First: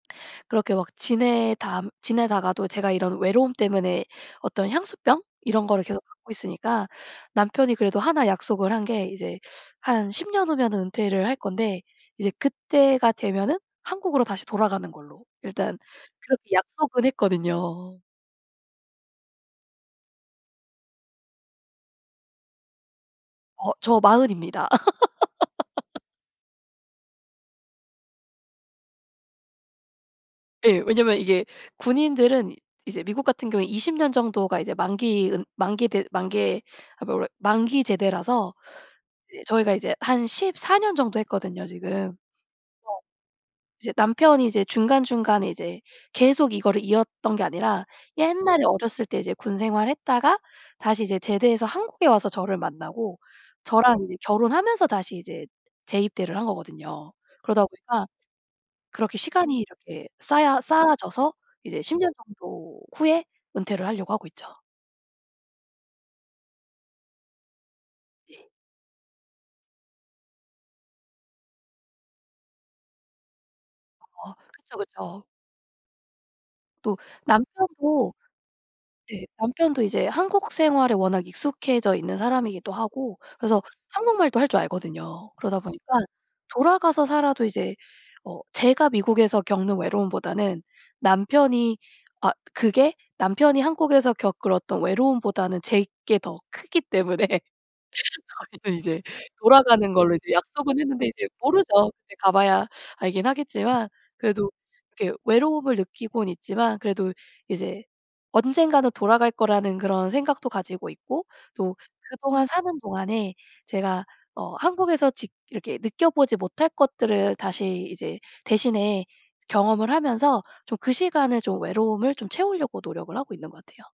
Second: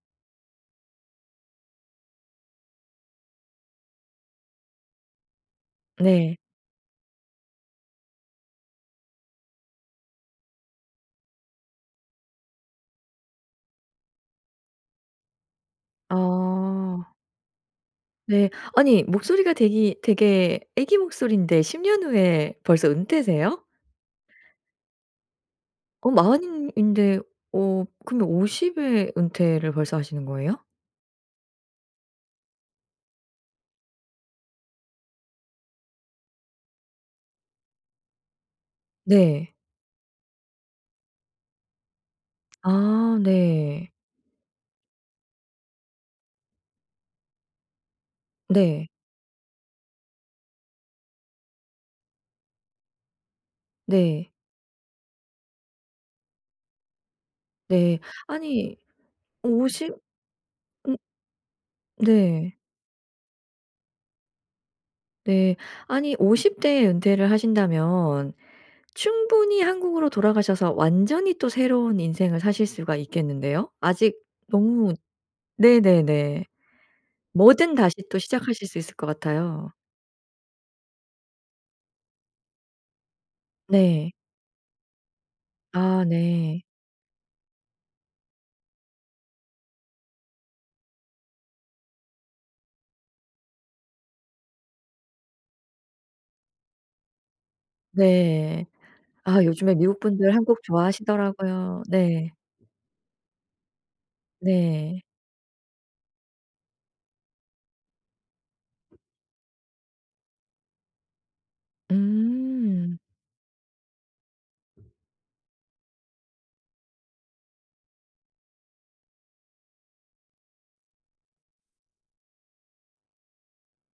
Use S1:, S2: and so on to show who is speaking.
S1: 그렇게 막 지내다 지내다가도 제가 이런 외로움 때문에 어떤 향수병 이런 거를 계속 갖고
S2: 네.
S1: 있으니까 남편이 그래도 1 약속을 한 게 이제 한 10 년 후면은 은퇴를 할 건데 이제 그때가 되면은 한국으로 다시 돌아가는 걸로 일단 그렇게 약속은
S2: 아.
S1: 했거든요.
S2: 네. 아니 목소리가 되기 되게 아기 목소리인데 10 년 후에 벌써 은퇴세요?
S1: 어 저 40 입니다.
S2: 어 40 인 인데 어 그러면 50 에 은퇴를 벌써 하시는 거예요?
S1: 예. 왜냐면 이게 군인들은 이제 미국 같은 경우에 20 년 정도가 이제 만기 은 만기 대 만개 아 뭐래 만기 제대라서 이제
S2: 네.
S1: 저희가 이제 한 14 년 정도 했거든요 지금. 그래서
S2: 아 네.
S1: 이제 남편이 이제 중간중간에 이제 계속 이거를 이었던 게 아니라 옛날에
S2: 네.
S1: 어렸을 때 이제 군 생활 했다가 다시 이제 제대해서 한국에 와서 저를 만나고 저랑 이제
S2: 네.
S1: 결혼하면서 다시 이제 재입대를 한 거거든요. 그러다
S2: 네.
S1: 보니까
S2: 아니
S1: 그렇게 시간이
S2: 50
S1: 이렇게 쌓야 쌓아
S2: 음.
S1: 져서 이제 10 년
S2: 네.
S1: 정도 후에 은퇴를 하려고 하고 있죠.
S2: 네. 아니 50 대에 은퇴를 하신다면
S1: 네.
S2: 충분히 한국으로 돌아가셔서 완전히 또 새로운 인생을 사실 수가 있겠는데요. 아직
S1: 어 그쵸,
S2: 너무
S1: 그쵸.
S2: 네네네.
S1: 또
S2: 뭐든 다시
S1: 남편도
S2: 또 시작하실 수 있을 것
S1: 네
S2: 같아요.
S1: 남편도 이제 한국 생활에 워낙 익숙해져 있는 사람이기도 하고 그래서
S2: 네.
S1: 한국말도 할 줄 알거든요. 그러다 보니까
S2: 아 네.
S1: 돌아가서 살아도 이제 어 제가 미국에서 겪는 외로움보다는 남편이 아 그게 남편이 한국에서 겪을 어떤 외로움보다는 제 게 더 크기 때문에
S2: 네.
S1: 저희는 이제
S2: 아 요즘에
S1: 돌아가는
S2: 미국
S1: 걸로 이제
S2: 분들 한국
S1: 약속은 했는데 이제
S2: 좋아하시더라고요.
S1: 모르죠. 그때
S2: 네.
S1: 가봐야 알긴 하겠지만 그래도
S2: 네.
S1: 이렇게 외로움을 느끼고는 있지만 그래도 이제 언젠가는 돌아갈 거라는 그런 생각도 가지고 있고 또 그동안 사는
S2: 음.
S1: 동안에 제가 어 한국에서 직 이렇게 느껴보지 못할 것들을 다시 이제 대신에 경험을 하면서 좀 그 시간에 좀 외로움을 좀 채우려고 노력을 하고 있는 것 같아요.